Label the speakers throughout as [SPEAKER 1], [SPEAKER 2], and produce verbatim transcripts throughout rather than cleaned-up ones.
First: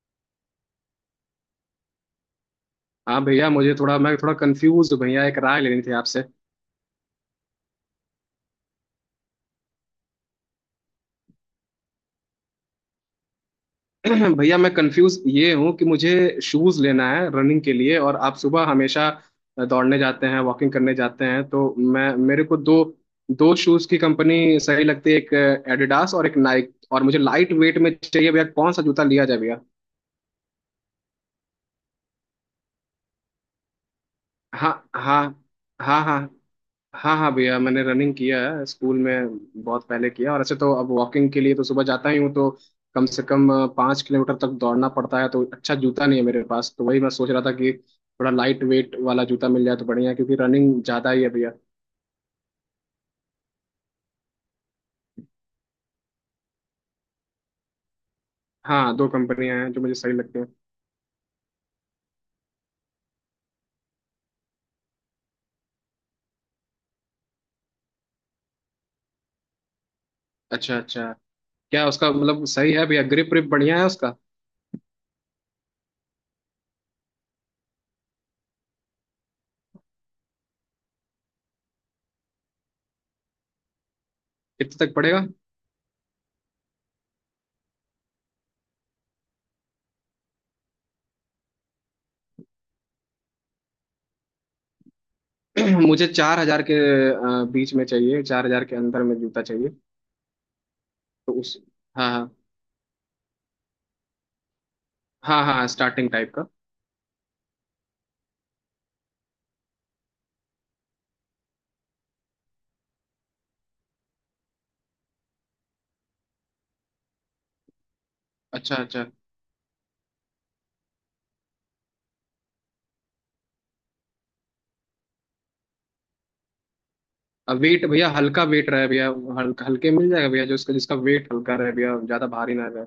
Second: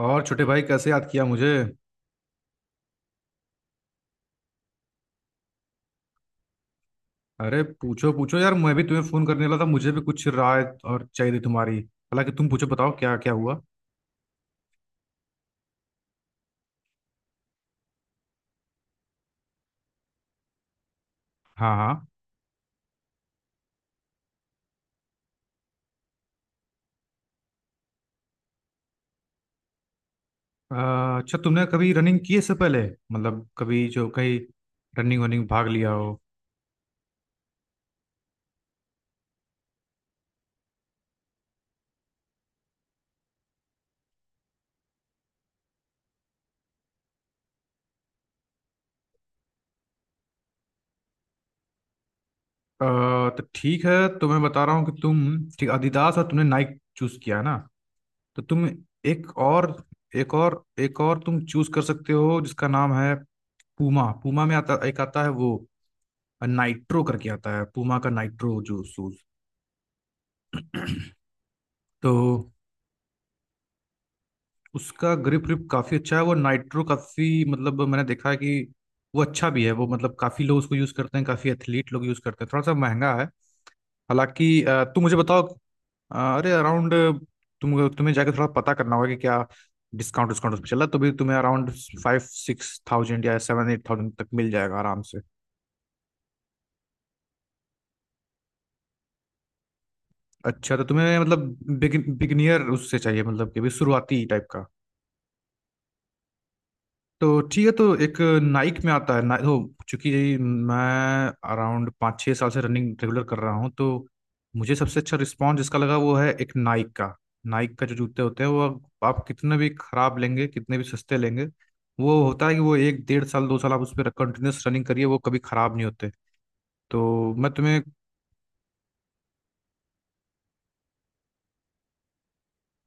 [SPEAKER 1] और छोटे भाई कैसे याद किया मुझे?
[SPEAKER 2] हाँ भैया, मुझे थोड़ा मैं थोड़ा कंफ्यूज हूँ भैया। एक राय लेनी थी आपसे।
[SPEAKER 1] अरे पूछो पूछो यार, मैं भी तुम्हें फोन करने वाला था। मुझे भी कुछ राय और चाहिए थी तुम्हारी, हालांकि तुम पूछो, बताओ क्या क्या हुआ।
[SPEAKER 2] भैया, मैं कंफ्यूज ये हूँ कि मुझे शूज लेना है रनिंग के लिए, और आप सुबह हमेशा दौड़ने जाते हैं, वॉकिंग करने जाते हैं। तो
[SPEAKER 1] हाँ हाँ।
[SPEAKER 2] मैं, मेरे को दो दो शूज की कंपनी सही लगती है, एक एडिडास और एक नाइक। और मुझे लाइट वेट में चाहिए भैया। कौन सा जूता लिया जाए भैया?
[SPEAKER 1] अ, अच्छा, तुमने कभी रनिंग की है इससे पहले? मतलब कभी जो कहीं
[SPEAKER 2] हाँ,
[SPEAKER 1] रनिंग
[SPEAKER 2] हाँ।
[SPEAKER 1] वनिंग भाग लिया
[SPEAKER 2] हाँ,
[SPEAKER 1] हो अ,
[SPEAKER 2] हाँ। हाँ, हाँ भैया, मैंने रनिंग किया है स्कूल में बहुत पहले किया। और ऐसे तो अब वॉकिंग के लिए तो सुबह जाता ही हूँ, तो कम से कम अ, पाँच किलोमीटर तक दौड़ना पड़ता है। तो अच्छा जूता नहीं है मेरे पास, तो वही मैं सोच रहा था कि थोड़ा लाइट वेट वाला जूता मिल जाए तो बढ़िया है, क्योंकि रनिंग ज़्यादा ही है भैया।
[SPEAKER 1] तो ठीक है, तो मैं बता रहा हूँ कि तुम ठीक adidas और तुमने नाइक चूज किया है ना। तो तुम
[SPEAKER 2] हाँ, दो
[SPEAKER 1] एक
[SPEAKER 2] कंपनियां
[SPEAKER 1] और
[SPEAKER 2] हैं जो मुझे सही
[SPEAKER 1] एक
[SPEAKER 2] लगती हैं।
[SPEAKER 1] और एक और तुम चूज कर सकते हो, जिसका नाम है पूमा। पूमा में आता, एक आता है वो नाइट्रो करके आता है, पूमा का नाइट्रो जो शूज।
[SPEAKER 2] अच्छा, अच्छा। क्या
[SPEAKER 1] तो
[SPEAKER 2] उसका मतलब सही है भैया? ग्रिप ग्रिप बढ़िया है उसका?
[SPEAKER 1] उसका ग्रिप ग्रिप काफी अच्छा है। वो नाइट्रो काफी, मतलब मैंने देखा है कि वो अच्छा भी है। वो मतलब काफी लोग उसको यूज करते हैं, काफी एथलीट लोग यूज करते हैं। थोड़ा सा महंगा है, हालांकि अ,
[SPEAKER 2] कितने तक
[SPEAKER 1] तुम मुझे
[SPEAKER 2] पड़ेगा?
[SPEAKER 1] बताओ। अ, अरे, अराउंड, तुम तुम्हें जाके थोड़ा पता करना होगा कि क्या डिस्काउंट डिस्काउंट उस पर चला, तो भी तुम्हें अराउंड फाइव सिक्स थाउजेंड या सेवन एट थाउजेंड तक मिल जाएगा आराम से।
[SPEAKER 2] मुझे चार हजार के अ, बीच में चाहिए, चार हजार के अंदर में जूता चाहिए।
[SPEAKER 1] अच्छा, तो तुम्हें
[SPEAKER 2] तो
[SPEAKER 1] मतलब
[SPEAKER 2] उस हाँ,
[SPEAKER 1] बिगिनियर उससे चाहिए, मतलब कि अभी शुरुआती टाइप का।
[SPEAKER 2] हाँ, हाँ, हाँ, स्टार्टिंग टाइप का।
[SPEAKER 1] तो ठीक है, तो एक नाइक में आता है ना। तो चूंकि मैं अराउंड पाँच छः साल से रनिंग रेगुलर कर रहा हूँ, तो मुझे सबसे अच्छा रिस्पॉन्स जिसका लगा वो है एक नाइक का। नाइक का जो जूते होते हैं वो,
[SPEAKER 2] अच्छा, अच्छा।
[SPEAKER 1] आप कितने भी खराब लेंगे, कितने भी सस्ते लेंगे, वो होता है कि वो एक डेढ़ साल दो साल आप उस पर कंटिन्यूस रनिंग करिए, वो कभी खराब नहीं होते। तो मैं
[SPEAKER 2] अब
[SPEAKER 1] तुम्हें,
[SPEAKER 2] वेट भैया, हल्का वेट रहे भैया। हल्का हल्के मिल जाएगा भैया, जो उसका जिसका वेट हल्का रहे भैया, ज्यादा भारी ना रहे।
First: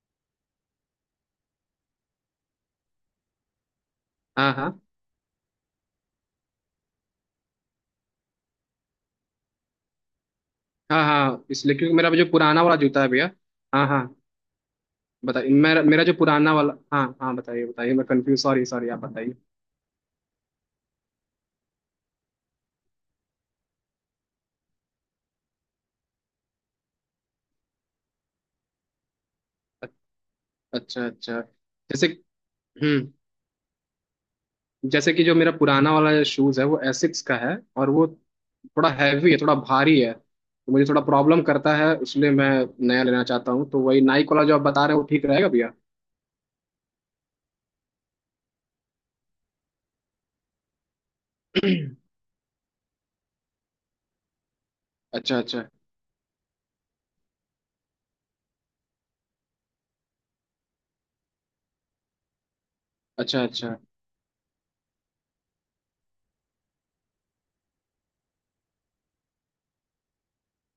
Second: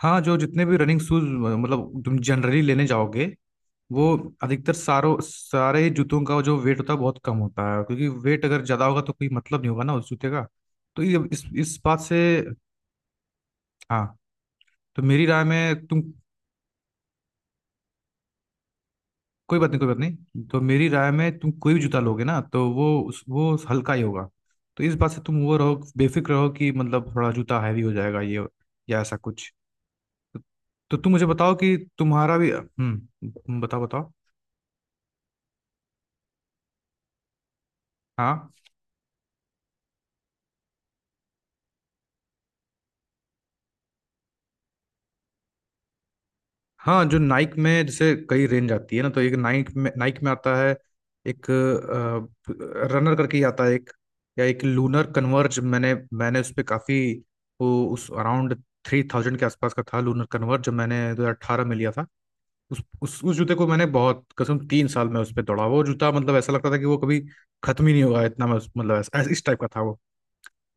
[SPEAKER 1] हाँ जो जितने भी रनिंग शूज, मतलब तुम जनरली लेने जाओगे, वो
[SPEAKER 2] हाँ,
[SPEAKER 1] अधिकतर
[SPEAKER 2] हाँ।
[SPEAKER 1] सारों सारे ही जूतों का जो वेट होता है बहुत कम होता है। क्योंकि वेट अगर ज्यादा होगा तो कोई मतलब नहीं होगा ना उस जूते का। तो
[SPEAKER 2] हाँ,
[SPEAKER 1] ये इस
[SPEAKER 2] हाँ। इसलिए
[SPEAKER 1] इस
[SPEAKER 2] क्योंकि
[SPEAKER 1] बात
[SPEAKER 2] मेरा
[SPEAKER 1] से,
[SPEAKER 2] जो पुराना वाला जूता है भैया। हाँ, हाँ,
[SPEAKER 1] हाँ, तो मेरी राय
[SPEAKER 2] बताइए। मेरा
[SPEAKER 1] में तुम
[SPEAKER 2] मेरा जो पुराना वाला, हाँ, हाँ, बताइए, बताइए। मैं कंफ्यूज। सॉरी, सॉरी, आप बताइए।
[SPEAKER 1] कोई बात नहीं, कोई बात नहीं, तो मेरी राय में तुम कोई भी जूता लोगे ना, तो वो उस- वो हल्का ही होगा। तो इस बात से तुम वो रहो, बेफिक्र रहो कि मतलब थोड़ा जूता हैवी हो जाएगा ये या ऐसा कुछ।
[SPEAKER 2] अ-
[SPEAKER 1] तो तो
[SPEAKER 2] अच्छा,
[SPEAKER 1] तुम मुझे
[SPEAKER 2] अच्छा।
[SPEAKER 1] बताओ कि
[SPEAKER 2] जैसे
[SPEAKER 1] तुम्हारा भी,
[SPEAKER 2] हम्म
[SPEAKER 1] हम्म, बताओ बताओ।
[SPEAKER 2] जैसे कि जो मेरा पुराना वाला शूज है वो एसिक्स का है, और वो
[SPEAKER 1] हाँ,
[SPEAKER 2] थोड़ा हैवी है, थोड़ा भारी है, तो मुझे थोड़ा प्रॉब्लम करता है, इसलिए मैं नया लेना चाहता हूँ। तो वही नाइक वाला जो आप बता रहे हो वो ठीक रहेगा भैया।
[SPEAKER 1] हाँ जो नाइक में जैसे कई रेंज आती है ना, तो एक नाइक में नाइक में आता है एक रनर करके ही आता है। एक या एक लूनर
[SPEAKER 2] अच्छा,
[SPEAKER 1] कन्वर्ज,
[SPEAKER 2] अच्छा।
[SPEAKER 1] मैंने मैंने उस पर काफ़ी, वो उस अराउंड थ्री थाउजेंड के आसपास का था। लूनर कन्वर्ज जो मैंने दो हज़ार अठारह में लिया था, उस उस उस
[SPEAKER 2] अच्छा,
[SPEAKER 1] जूते को
[SPEAKER 2] अच्छा।
[SPEAKER 1] मैंने बहुत कसम तीन साल में उस पर दौड़ा। वो जूता मतलब ऐसा लगता था कि वो कभी खत्म ही नहीं होगा, इतना मैं उस- मतलब ऐसा- इस टाइप का था वो।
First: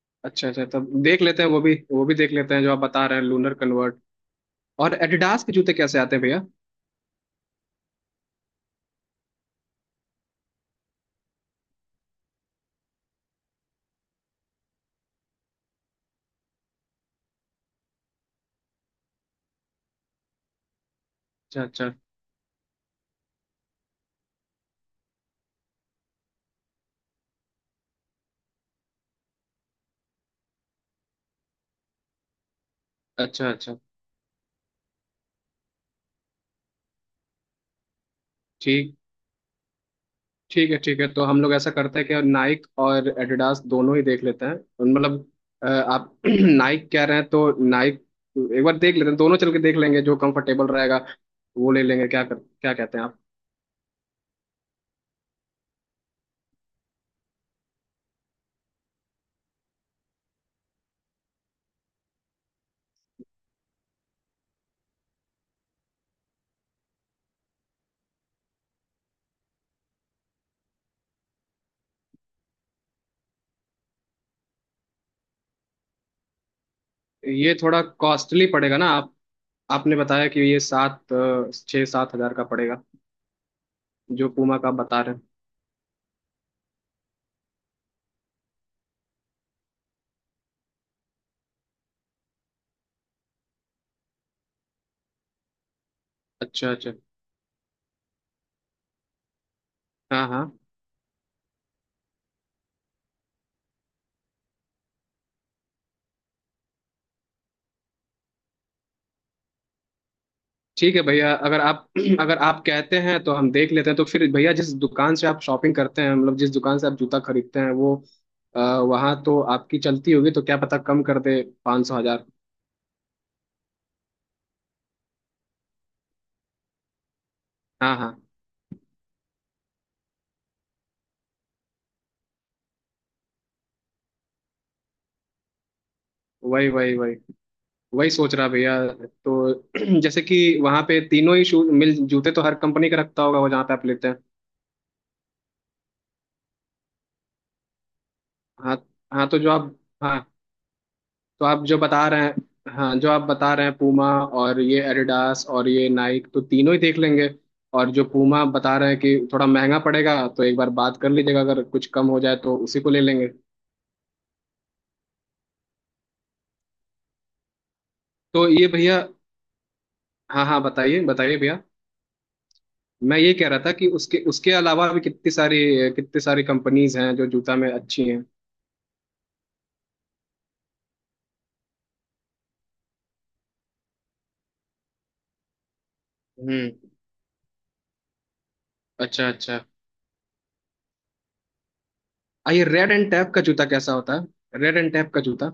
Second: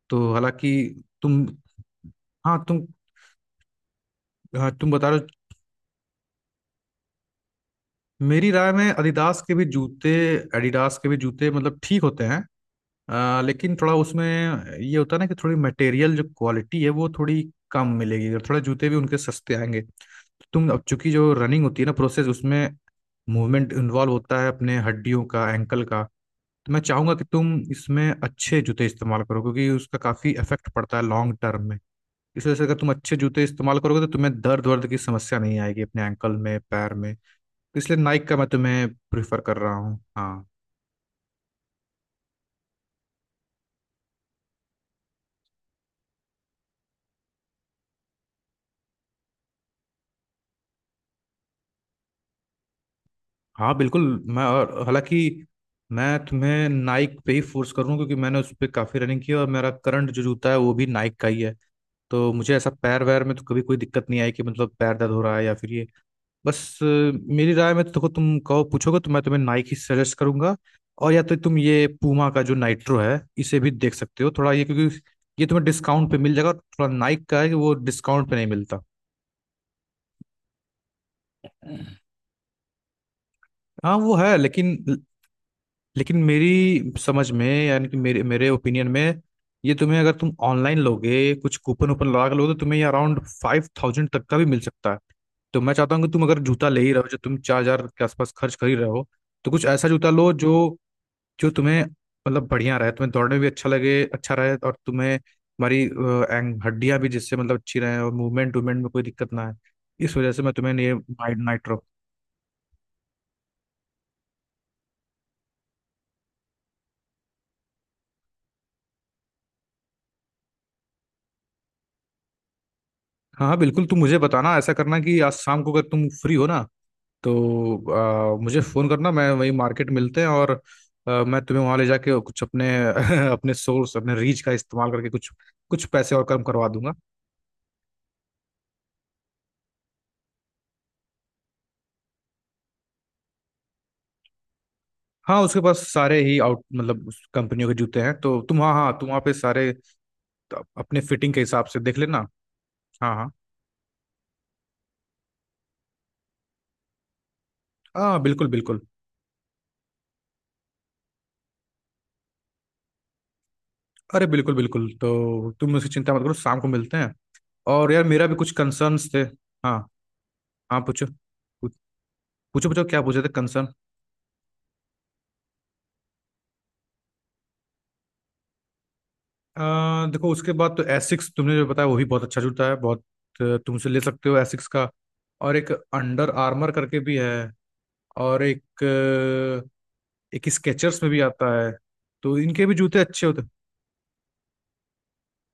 [SPEAKER 1] तो
[SPEAKER 2] अच्छा, अच्छा।
[SPEAKER 1] हालांकि
[SPEAKER 2] तब देख
[SPEAKER 1] तुम,
[SPEAKER 2] लेते हैं, वो भी, वो भी देख लेते
[SPEAKER 1] हाँ
[SPEAKER 2] हैं जो आप
[SPEAKER 1] तुम,
[SPEAKER 2] बता रहे हैं, लूनर कन्वर्ट।
[SPEAKER 1] हाँ, तुम
[SPEAKER 2] और
[SPEAKER 1] बता रहे हो।
[SPEAKER 2] एडिडास के जूते कैसे आते हैं भैया?
[SPEAKER 1] मेरी राय में adidas के भी जूते, एडिडास के भी जूते मतलब ठीक होते हैं अ, लेकिन थोड़ा उसमें ये होता है ना कि थोड़ी मटेरियल जो क्वालिटी है वो थोड़ी कम मिलेगी, और थोड़ा जूते भी उनके सस्ते आएंगे। तो तुम अब, चूंकि जो
[SPEAKER 2] अच्छा,
[SPEAKER 1] रनिंग होती है
[SPEAKER 2] अच्छा।
[SPEAKER 1] ना प्रोसेस, उसमें मूवमेंट इन्वॉल्व होता है अपने हड्डियों का, एंकल का। तो मैं चाहूंगा कि तुम इसमें अच्छे जूते इस्तेमाल करो, क्योंकि उसका काफी इफेक्ट पड़ता है लॉन्ग टर्म में। इस वजह से अगर तुम अच्छे जूते
[SPEAKER 2] अच्छा, अच्छा।
[SPEAKER 1] इस्तेमाल करोगे तो तुम्हें दर्द वर्द की समस्या नहीं आएगी अपने एंकल में, पैर में। इसलिए नाइक का मैं तुम्हें
[SPEAKER 2] ठीक
[SPEAKER 1] प्रेफर कर रहा हूँ, हाँ।
[SPEAKER 2] ठीक है, ठीक है। तो हम लोग ऐसा करते हैं कि नाइक और एडिडास दोनों ही देख लेते हैं, मतलब अ, आप नाइक कह रहे हैं तो नाइक एक बार देख लेते हैं। दोनों चल के देख लेंगे, जो कंफर्टेबल रहेगा वो ले लेंगे। क्या कर क्या कहते हैं आप?
[SPEAKER 1] हाँ बिल्कुल। मैं, और हालांकि मैं तुम्हें नाइक पे ही फोर्स करूँ, क्योंकि मैंने उस पर काफ़ी रनिंग की है और मेरा करंट जो जूता है वो भी नाइक का ही है। तो मुझे ऐसा पैर वैर में तो कभी कोई दिक्कत नहीं आई कि मतलब पैर दर्द हो रहा है या फिर ये। बस अ, मेरी राय में तो देखो, तुम कहो, पूछोगे तो मैं तुम्हें नाइक ही सजेस्ट करूंगा। और या तो तुम ये पूमा का जो नाइट्रो है इसे भी देख सकते हो, थोड़ा ये, क्योंकि ये तुम्हें डिस्काउंट पे मिल जाएगा, और थोड़ा नाइक का है
[SPEAKER 2] ये
[SPEAKER 1] कि वो
[SPEAKER 2] थोड़ा
[SPEAKER 1] डिस्काउंट पे
[SPEAKER 2] कॉस्टली
[SPEAKER 1] नहीं
[SPEAKER 2] पड़ेगा
[SPEAKER 1] मिलता।
[SPEAKER 2] ना आप आपने बताया कि ये सात अ, छः सात हजार का पड़ेगा,
[SPEAKER 1] हाँ वो
[SPEAKER 2] जो
[SPEAKER 1] है,
[SPEAKER 2] पूमा का आप
[SPEAKER 1] लेकिन,
[SPEAKER 2] बता रहे हैं।
[SPEAKER 1] लेकिन मेरी समझ में यानी कि मेरे मेरे ओपिनियन में ये तुम्हें, अगर तुम ऑनलाइन लोगे, कुछ कूपन वूपन लगा के लोगे, तो तुम्हें ये अराउंड फाइव थाउजेंड तक का भी मिल सकता है। तो मैं चाहता हूँ कि तुम अगर जूता
[SPEAKER 2] अच्छा,
[SPEAKER 1] ले ही
[SPEAKER 2] अच्छा।
[SPEAKER 1] रहे हो, जो तुम चार हजार के आसपास खर्च कर ही रहे हो, तो कुछ ऐसा जूता
[SPEAKER 2] हाँ,
[SPEAKER 1] लो
[SPEAKER 2] हाँ।
[SPEAKER 1] जो, जो तुम्हें मतलब बढ़िया रहे, तुम्हें दौड़ने में भी अच्छा लगे, अच्छा रहे, और तुम्हें हमारी हड्डियां भी जिससे मतलब अच्छी रहे, और मूवमेंट वूवमेंट में कोई दिक्कत ना आए। इस वजह से मैं तुम्हें ये
[SPEAKER 2] ठीक है भैया, अगर
[SPEAKER 1] नाइट्रो।
[SPEAKER 2] आप अगर आप कहते हैं तो हम देख लेते हैं। तो फिर भैया, जिस दुकान से आप शॉपिंग करते हैं, मतलब जिस दुकान से आप जूता खरीदते हैं, वो आ, वहाँ तो आपकी चलती होगी, तो क्या पता कम कर दे, पाँच सौ, हजार।
[SPEAKER 1] हाँ हाँ बिल्कुल, तुम मुझे बताना, ऐसा करना कि आज शाम को अगर तुम फ्री हो ना, तो
[SPEAKER 2] हाँ, हाँ।
[SPEAKER 1] आ, मुझे फ़ोन करना, मैं वही मार्केट मिलते हैं। और आ, मैं तुम्हें वहाँ ले जाके कुछ अपने अपने सोर्स, अपने रीच का इस्तेमाल करके कुछ कुछ पैसे और कम करवा
[SPEAKER 2] वही,
[SPEAKER 1] दूंगा।
[SPEAKER 2] वही, वही। वही सोच रहा भैया। तो जैसे कि वहाँ पे तीनों ही शूज मिल जूते तो हर कंपनी का रखता होगा वो, जहाँ पे आप लेते हैं।
[SPEAKER 1] हाँ, उसके पास सारे ही आउट, मतलब उस कंपनियों के जूते हैं, तो तुम, हाँ
[SPEAKER 2] हाँ,
[SPEAKER 1] हाँ, तुम वहाँ
[SPEAKER 2] हाँ।
[SPEAKER 1] पे
[SPEAKER 2] तो जो
[SPEAKER 1] सारे
[SPEAKER 2] आप हाँ,
[SPEAKER 1] त- अपने फिटिंग के
[SPEAKER 2] तो आप
[SPEAKER 1] हिसाब
[SPEAKER 2] जो
[SPEAKER 1] से देख
[SPEAKER 2] बता रहे
[SPEAKER 1] लेना।
[SPEAKER 2] हैं, हाँ, जो
[SPEAKER 1] हाँ
[SPEAKER 2] आप
[SPEAKER 1] हाँ,
[SPEAKER 2] बता रहे हैं, पूमा और ये एडिडास और ये नाइक, तो तीनों ही देख लेंगे। और जो
[SPEAKER 1] हाँ
[SPEAKER 2] पूमा
[SPEAKER 1] बिल्कुल
[SPEAKER 2] बता
[SPEAKER 1] बिल्कुल,
[SPEAKER 2] रहे हैं कि थोड़ा महंगा पड़ेगा, तो एक बार बात कर लीजिएगा, अगर कुछ कम हो जाए तो उसी को ले लेंगे।
[SPEAKER 1] अरे बिल्कुल बिल्कुल। तो तुम उसकी चिंता मत करो, शाम को मिलते हैं। और यार मेरा भी
[SPEAKER 2] तो
[SPEAKER 1] कुछ
[SPEAKER 2] ये भैया,
[SPEAKER 1] कंसर्न्स थे। हाँ
[SPEAKER 2] हाँ, हाँ,
[SPEAKER 1] हाँ
[SPEAKER 2] बताइए,
[SPEAKER 1] पूछो,
[SPEAKER 2] बताइए भैया।
[SPEAKER 1] पूछो पूछो क्या
[SPEAKER 2] मैं
[SPEAKER 1] पूछे थे
[SPEAKER 2] ये कह रहा
[SPEAKER 1] कंसर्न?
[SPEAKER 2] था कि उसके उसके अलावा भी कितनी सारी कितनी सारी कंपनीज हैं जो जूता में अच्छी हैं।
[SPEAKER 1] आ, देखो, उसके बाद तो एसिक्स तुमने जो बताया वो भी बहुत अच्छा जूता है बहुत। अ, तुम उसे ले सकते हो एसिक्स का। और एक अंडर आर्मर
[SPEAKER 2] हम्म।
[SPEAKER 1] करके भी है। और एक
[SPEAKER 2] अच्छा, अच्छा।
[SPEAKER 1] अ, एक स्केचर्स में भी आता है। तो
[SPEAKER 2] आ ये
[SPEAKER 1] इनके भी
[SPEAKER 2] रेड
[SPEAKER 1] जूते
[SPEAKER 2] एंड
[SPEAKER 1] अच्छे
[SPEAKER 2] टैप का
[SPEAKER 1] होते हैं।
[SPEAKER 2] जूता कैसा होता है? रेड एंड टैप का जूता?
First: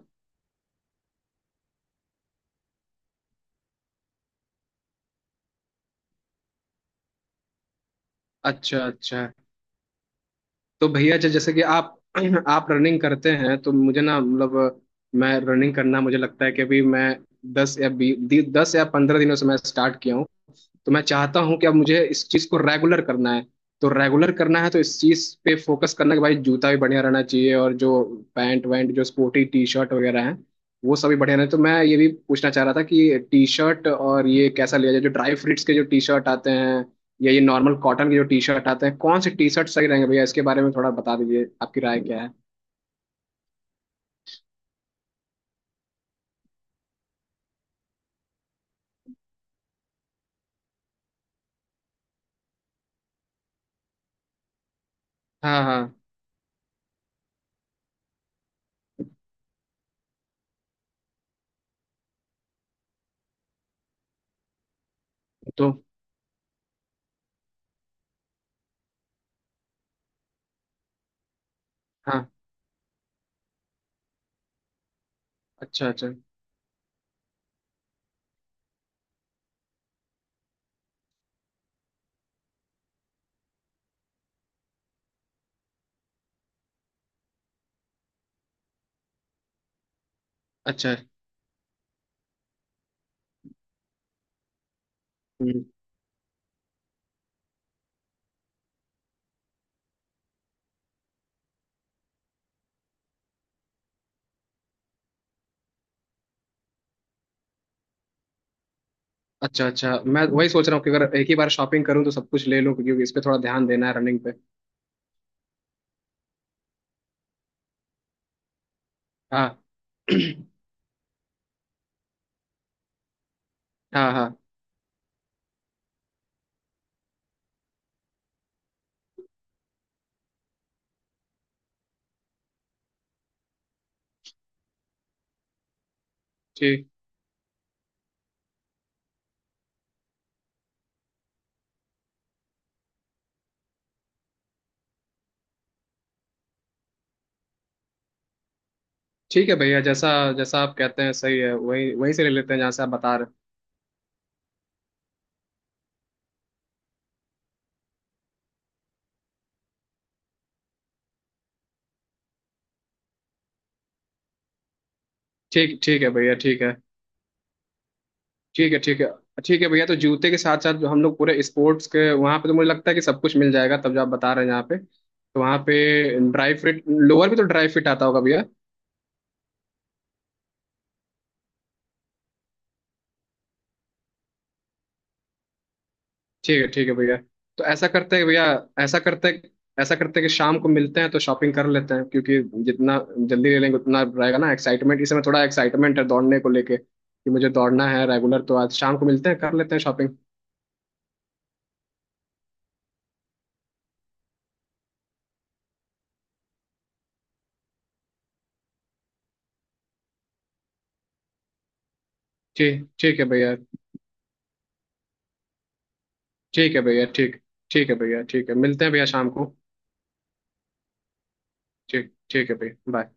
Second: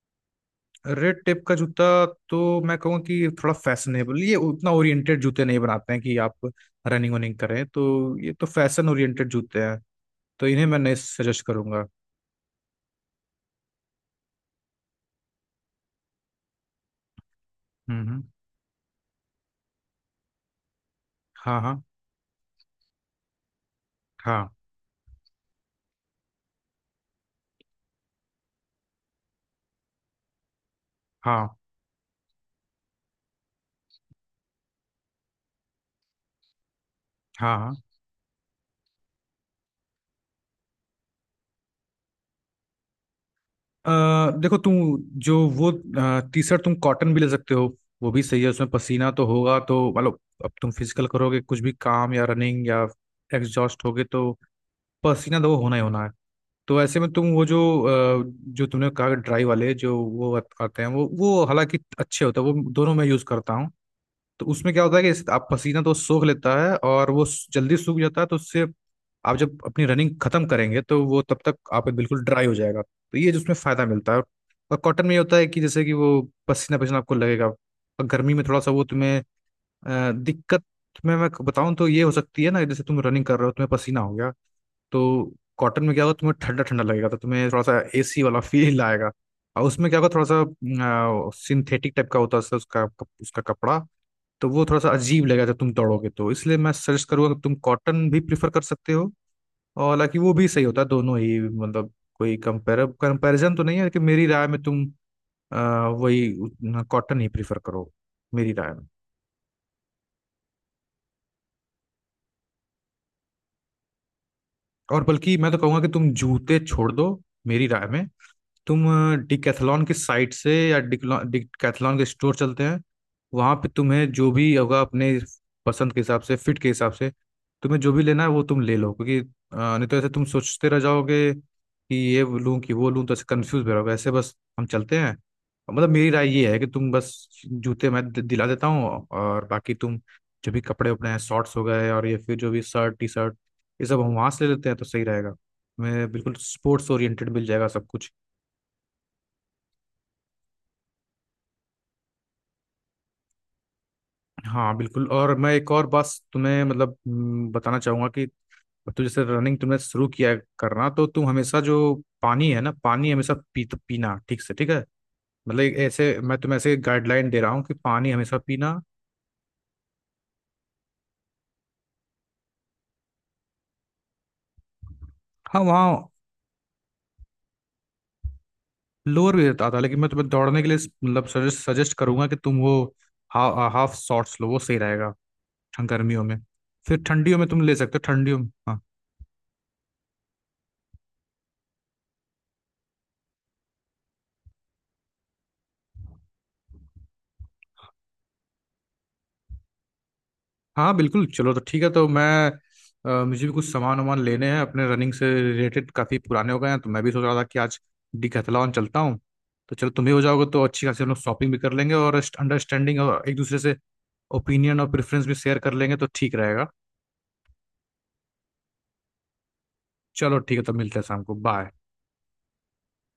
[SPEAKER 1] रेड टेप का जूता, तो मैं कहूँगा कि थोड़ा फैशनेबल ये, उतना ओरिएंटेड जूते नहीं बनाते हैं कि आप रनिंग वनिंग करें। तो ये तो
[SPEAKER 2] अच्छा,
[SPEAKER 1] फैशन
[SPEAKER 2] अच्छा।
[SPEAKER 1] ओरिएंटेड जूते हैं, तो इन्हें मैं
[SPEAKER 2] तो
[SPEAKER 1] नहीं
[SPEAKER 2] भैया जी,
[SPEAKER 1] सजेस्ट
[SPEAKER 2] जैसे कि
[SPEAKER 1] करूंगा।
[SPEAKER 2] आप आप रनिंग करते हैं तो मुझे ना, मतलब मैं रनिंग करना, मुझे लगता है कि अभी मैं दस या
[SPEAKER 1] हम्म
[SPEAKER 2] बी
[SPEAKER 1] हम्म,
[SPEAKER 2] दस या पंद्रह दिनों से मैं स्टार्ट किया हूँ। तो मैं चाहता हूँ
[SPEAKER 1] हाँ
[SPEAKER 2] कि अब
[SPEAKER 1] हाँ,
[SPEAKER 2] मुझे इस चीज को रेगुलर करना है। तो रेगुलर
[SPEAKER 1] हाँ
[SPEAKER 2] करना है, तो इस चीज पे फोकस करना कि भाई जूता भी बढ़िया रहना चाहिए, और जो पैंट वैंट, जो स्पोर्टी टी शर्ट वगैरह है, वो सभी बढ़िया रहे।
[SPEAKER 1] हाँ,
[SPEAKER 2] तो मैं ये भी पूछना चाह रहा था कि टी शर्ट और ये कैसा लिया जाए, जो ड्राई फ्रूट्स के जो टी शर्ट आते हैं, या ये
[SPEAKER 1] हाँ हाँ,
[SPEAKER 2] नॉर्मल कॉटन के जो टी शर्ट आते हैं, कौन से टी शर्ट सही रहेंगे भैया? इसके बारे में थोड़ा बता दीजिए, आपकी राय क्या है?
[SPEAKER 1] अ, देखो, तुम जो वो टी शर्ट तुम कॉटन भी ले सकते हो, वो भी सही है, उसमें पसीना तो होगा तो मतलब, अब तुम फिजिकल करोगे कुछ भी काम या रनिंग या एग्जॉस्ट होगे, तो पसीना तो वो
[SPEAKER 2] हाँ,
[SPEAKER 1] होना ही
[SPEAKER 2] हाँ।
[SPEAKER 1] होना है। तो ऐसे में तुम वो जो अ, जो तुमने कहा ड्राई वाले जो वो आत- आते हैं, वो वो हालांकि अच्छे होते हैं, वो दोनों मैं यूज़ करता हूँ। तो उसमें क्या होता है कि इस- आप
[SPEAKER 2] तो
[SPEAKER 1] पसीना तो सोख लेता है, और वो स- जल्दी सूख जाता है। तो उससे आप जब अपनी रनिंग खत्म करेंगे तो वो तब तक आपका बिल्कुल
[SPEAKER 2] हाँ,
[SPEAKER 1] ड्राई हो जाएगा, तो ये जिसमें फायदा मिलता है। और कॉटन में ये होता है कि जैसे
[SPEAKER 2] अच्छा,
[SPEAKER 1] कि
[SPEAKER 2] अच्छा।
[SPEAKER 1] वो पसीना पसीना आपको लगेगा, और गर्मी में थोड़ा सा वो तुम्हें अ, दिक्कत में मैं बताऊं तो ये हो सकती है ना, जैसे तुम रनिंग कर रहे हो, तुम्हें पसीना हो गया, तो कॉटन में क्या होगा, तुम्हें ठंडा ठंडा लगेगा, तो तुम्हें थोड़ा सा एसी वाला फील आएगा। और उसमें क्या होगा, थोड़ा
[SPEAKER 2] अच्छा,
[SPEAKER 1] सा सिंथेटिक टाइप का होता है उसका उसका उसका कपड़ा। तो वो थोड़ा सा अजीब लगेगा जब तुम दौड़ोगे, तो इसलिए मैं सजेस्ट करूंगा कि तुम कॉटन भी प्रिफर कर सकते हो। और हालांकि वो भी सही होता है, दोनों ही मतलब कोई कंपेयर कंपैरिजन तो नहीं है, लेकिन मेरी राय में तुम आ, वही कॉटन ही प्रिफर करो, मेरी राय में।
[SPEAKER 2] अच्छा। अच्छा, मैं वही सोच रहा हूँ कि अगर एक ही बार शॉपिंग करूँ तो सब कुछ ले लूँ, क्योंकि इस पे थोड़ा ध्यान देना है रनिंग पे।
[SPEAKER 1] और बल्कि मैं तो कहूंगा कि तुम जूते छोड़ दो। मेरी राय में तुम
[SPEAKER 2] हाँ
[SPEAKER 1] डिकैथलॉन की साइट से या डिकैथलॉन के स्टोर चलते हैं, वहाँ पे तुम्हें
[SPEAKER 2] हाँ,
[SPEAKER 1] जो
[SPEAKER 2] हाँ।
[SPEAKER 1] भी होगा अपने पसंद के हिसाब से, फिट के हिसाब से, तुम्हें जो भी लेना है वो तुम ले लो। क्योंकि अ, नहीं तो ऐसे तुम सोचते रह जाओगे कि ये लूं कि वो लूं, तो ऐसे कंफ्यूज भी रहोगे। ऐसे बस हम चलते हैं, मतलब मेरी राय ये है कि
[SPEAKER 2] ठीक
[SPEAKER 1] तुम बस जूते मैं दि- दिला देता हूँ, और बाकी तुम जो भी कपड़े उपड़े हैं, शॉर्ट्स हो गए और ये फिर जो भी शर्ट टी शर्ट, ये सब हम वहाँ से ले लेते हैं तो सही रहेगा। मैं बिल्कुल स्पोर्ट्स ओरिएंटेड मिल जाएगा सब कुछ।
[SPEAKER 2] ठीक है भैया, जैसा जैसा आप कहते हैं सही है, वही वहीं से ले लेते हैं जहाँ से आप बता रहे हैं।
[SPEAKER 1] हाँ बिल्कुल, और मैं एक और बात तुम्हें मतलब, हम्म, बताना चाहूंगा कि तू, जैसे रनिंग तुमने शुरू किया है करना, तो तुम हमेशा जो पानी है ना, पानी हमेशा पी पीना ठीक से, ठीक है। मतलब एक
[SPEAKER 2] ठीक ठीक है
[SPEAKER 1] ऐसे
[SPEAKER 2] भैया।
[SPEAKER 1] मैं तुम्हें
[SPEAKER 2] ठीक है।
[SPEAKER 1] ऐसे गाइडलाइन दे रहा हूँ कि पानी हमेशा
[SPEAKER 2] ठीक है।
[SPEAKER 1] पीना।
[SPEAKER 2] ठीक है। ठीक है भैया। तो जूते के साथ साथ जो हम लोग पूरे स्पोर्ट्स के वहाँ पे, तो मुझे लगता है कि सब कुछ मिल जाएगा, तब जो आप बता रहे हैं यहाँ पे, तो वहाँ
[SPEAKER 1] हाँ वहाँ
[SPEAKER 2] पे ड्राई फिट लोअर भी, तो ड्राई फिट आता होगा भैया?
[SPEAKER 1] लोअर भी रहता था, लेकिन मैं तुम्हें दौड़ने के लिए मतलब सजेस्ट सजेस्ट करूंगा कि तुम वो हा, हाफ शॉर्ट्स लो, वो सही रहेगा ठं- गर्मियों में।
[SPEAKER 2] ठीक है, ठीक है
[SPEAKER 1] फिर
[SPEAKER 2] भैया।
[SPEAKER 1] ठंडियों में तुम
[SPEAKER 2] तो
[SPEAKER 1] ले
[SPEAKER 2] ऐसा
[SPEAKER 1] सकते हो
[SPEAKER 2] करते हैं
[SPEAKER 1] ठंडियों
[SPEAKER 2] भैया,
[SPEAKER 1] में, हाँ।
[SPEAKER 2] ऐसा करते ऐसा करते हैं कि शाम को मिलते हैं तो शॉपिंग कर लेते हैं, क्योंकि जितना जल्दी ले लेंगे उतना रहेगा ना एक्साइटमेंट। इस समय थोड़ा एक्साइटमेंट है दौड़ने को लेके कि मुझे दौड़ना है रेगुलर, तो आज शाम को मिलते हैं, कर लेते हैं शॉपिंग।
[SPEAKER 1] हाँ बिल्कुल, चलो तो ठीक है, तो मैं अ, मुझे भी कुछ सामान वामान लेने हैं अपने रनिंग से रिलेटेड, काफ़ी पुराने हो गए हैं, तो मैं भी सोच रहा था कि आज डिकैथलॉन चलता हूँ। तो चलो, तुम भी हो जाओगे तो अच्छी खासी हम लोग शॉपिंग भी कर लेंगे, और
[SPEAKER 2] ठीक
[SPEAKER 1] अंडरस्टैंडिंग
[SPEAKER 2] ठीक
[SPEAKER 1] और
[SPEAKER 2] है
[SPEAKER 1] एक
[SPEAKER 2] भैया।
[SPEAKER 1] दूसरे से ओपिनियन और प्रेफरेंस भी शेयर कर लेंगे, तो ठीक रहेगा।
[SPEAKER 2] ठीक है भैया। ठीक ठीक है भैया। ठीक है, मिलते हैं भैया शाम को।
[SPEAKER 1] चलो ठीक है, तो मिलते हैं शाम को, बाय।
[SPEAKER 2] ठीक ठीक है भैया। बाय।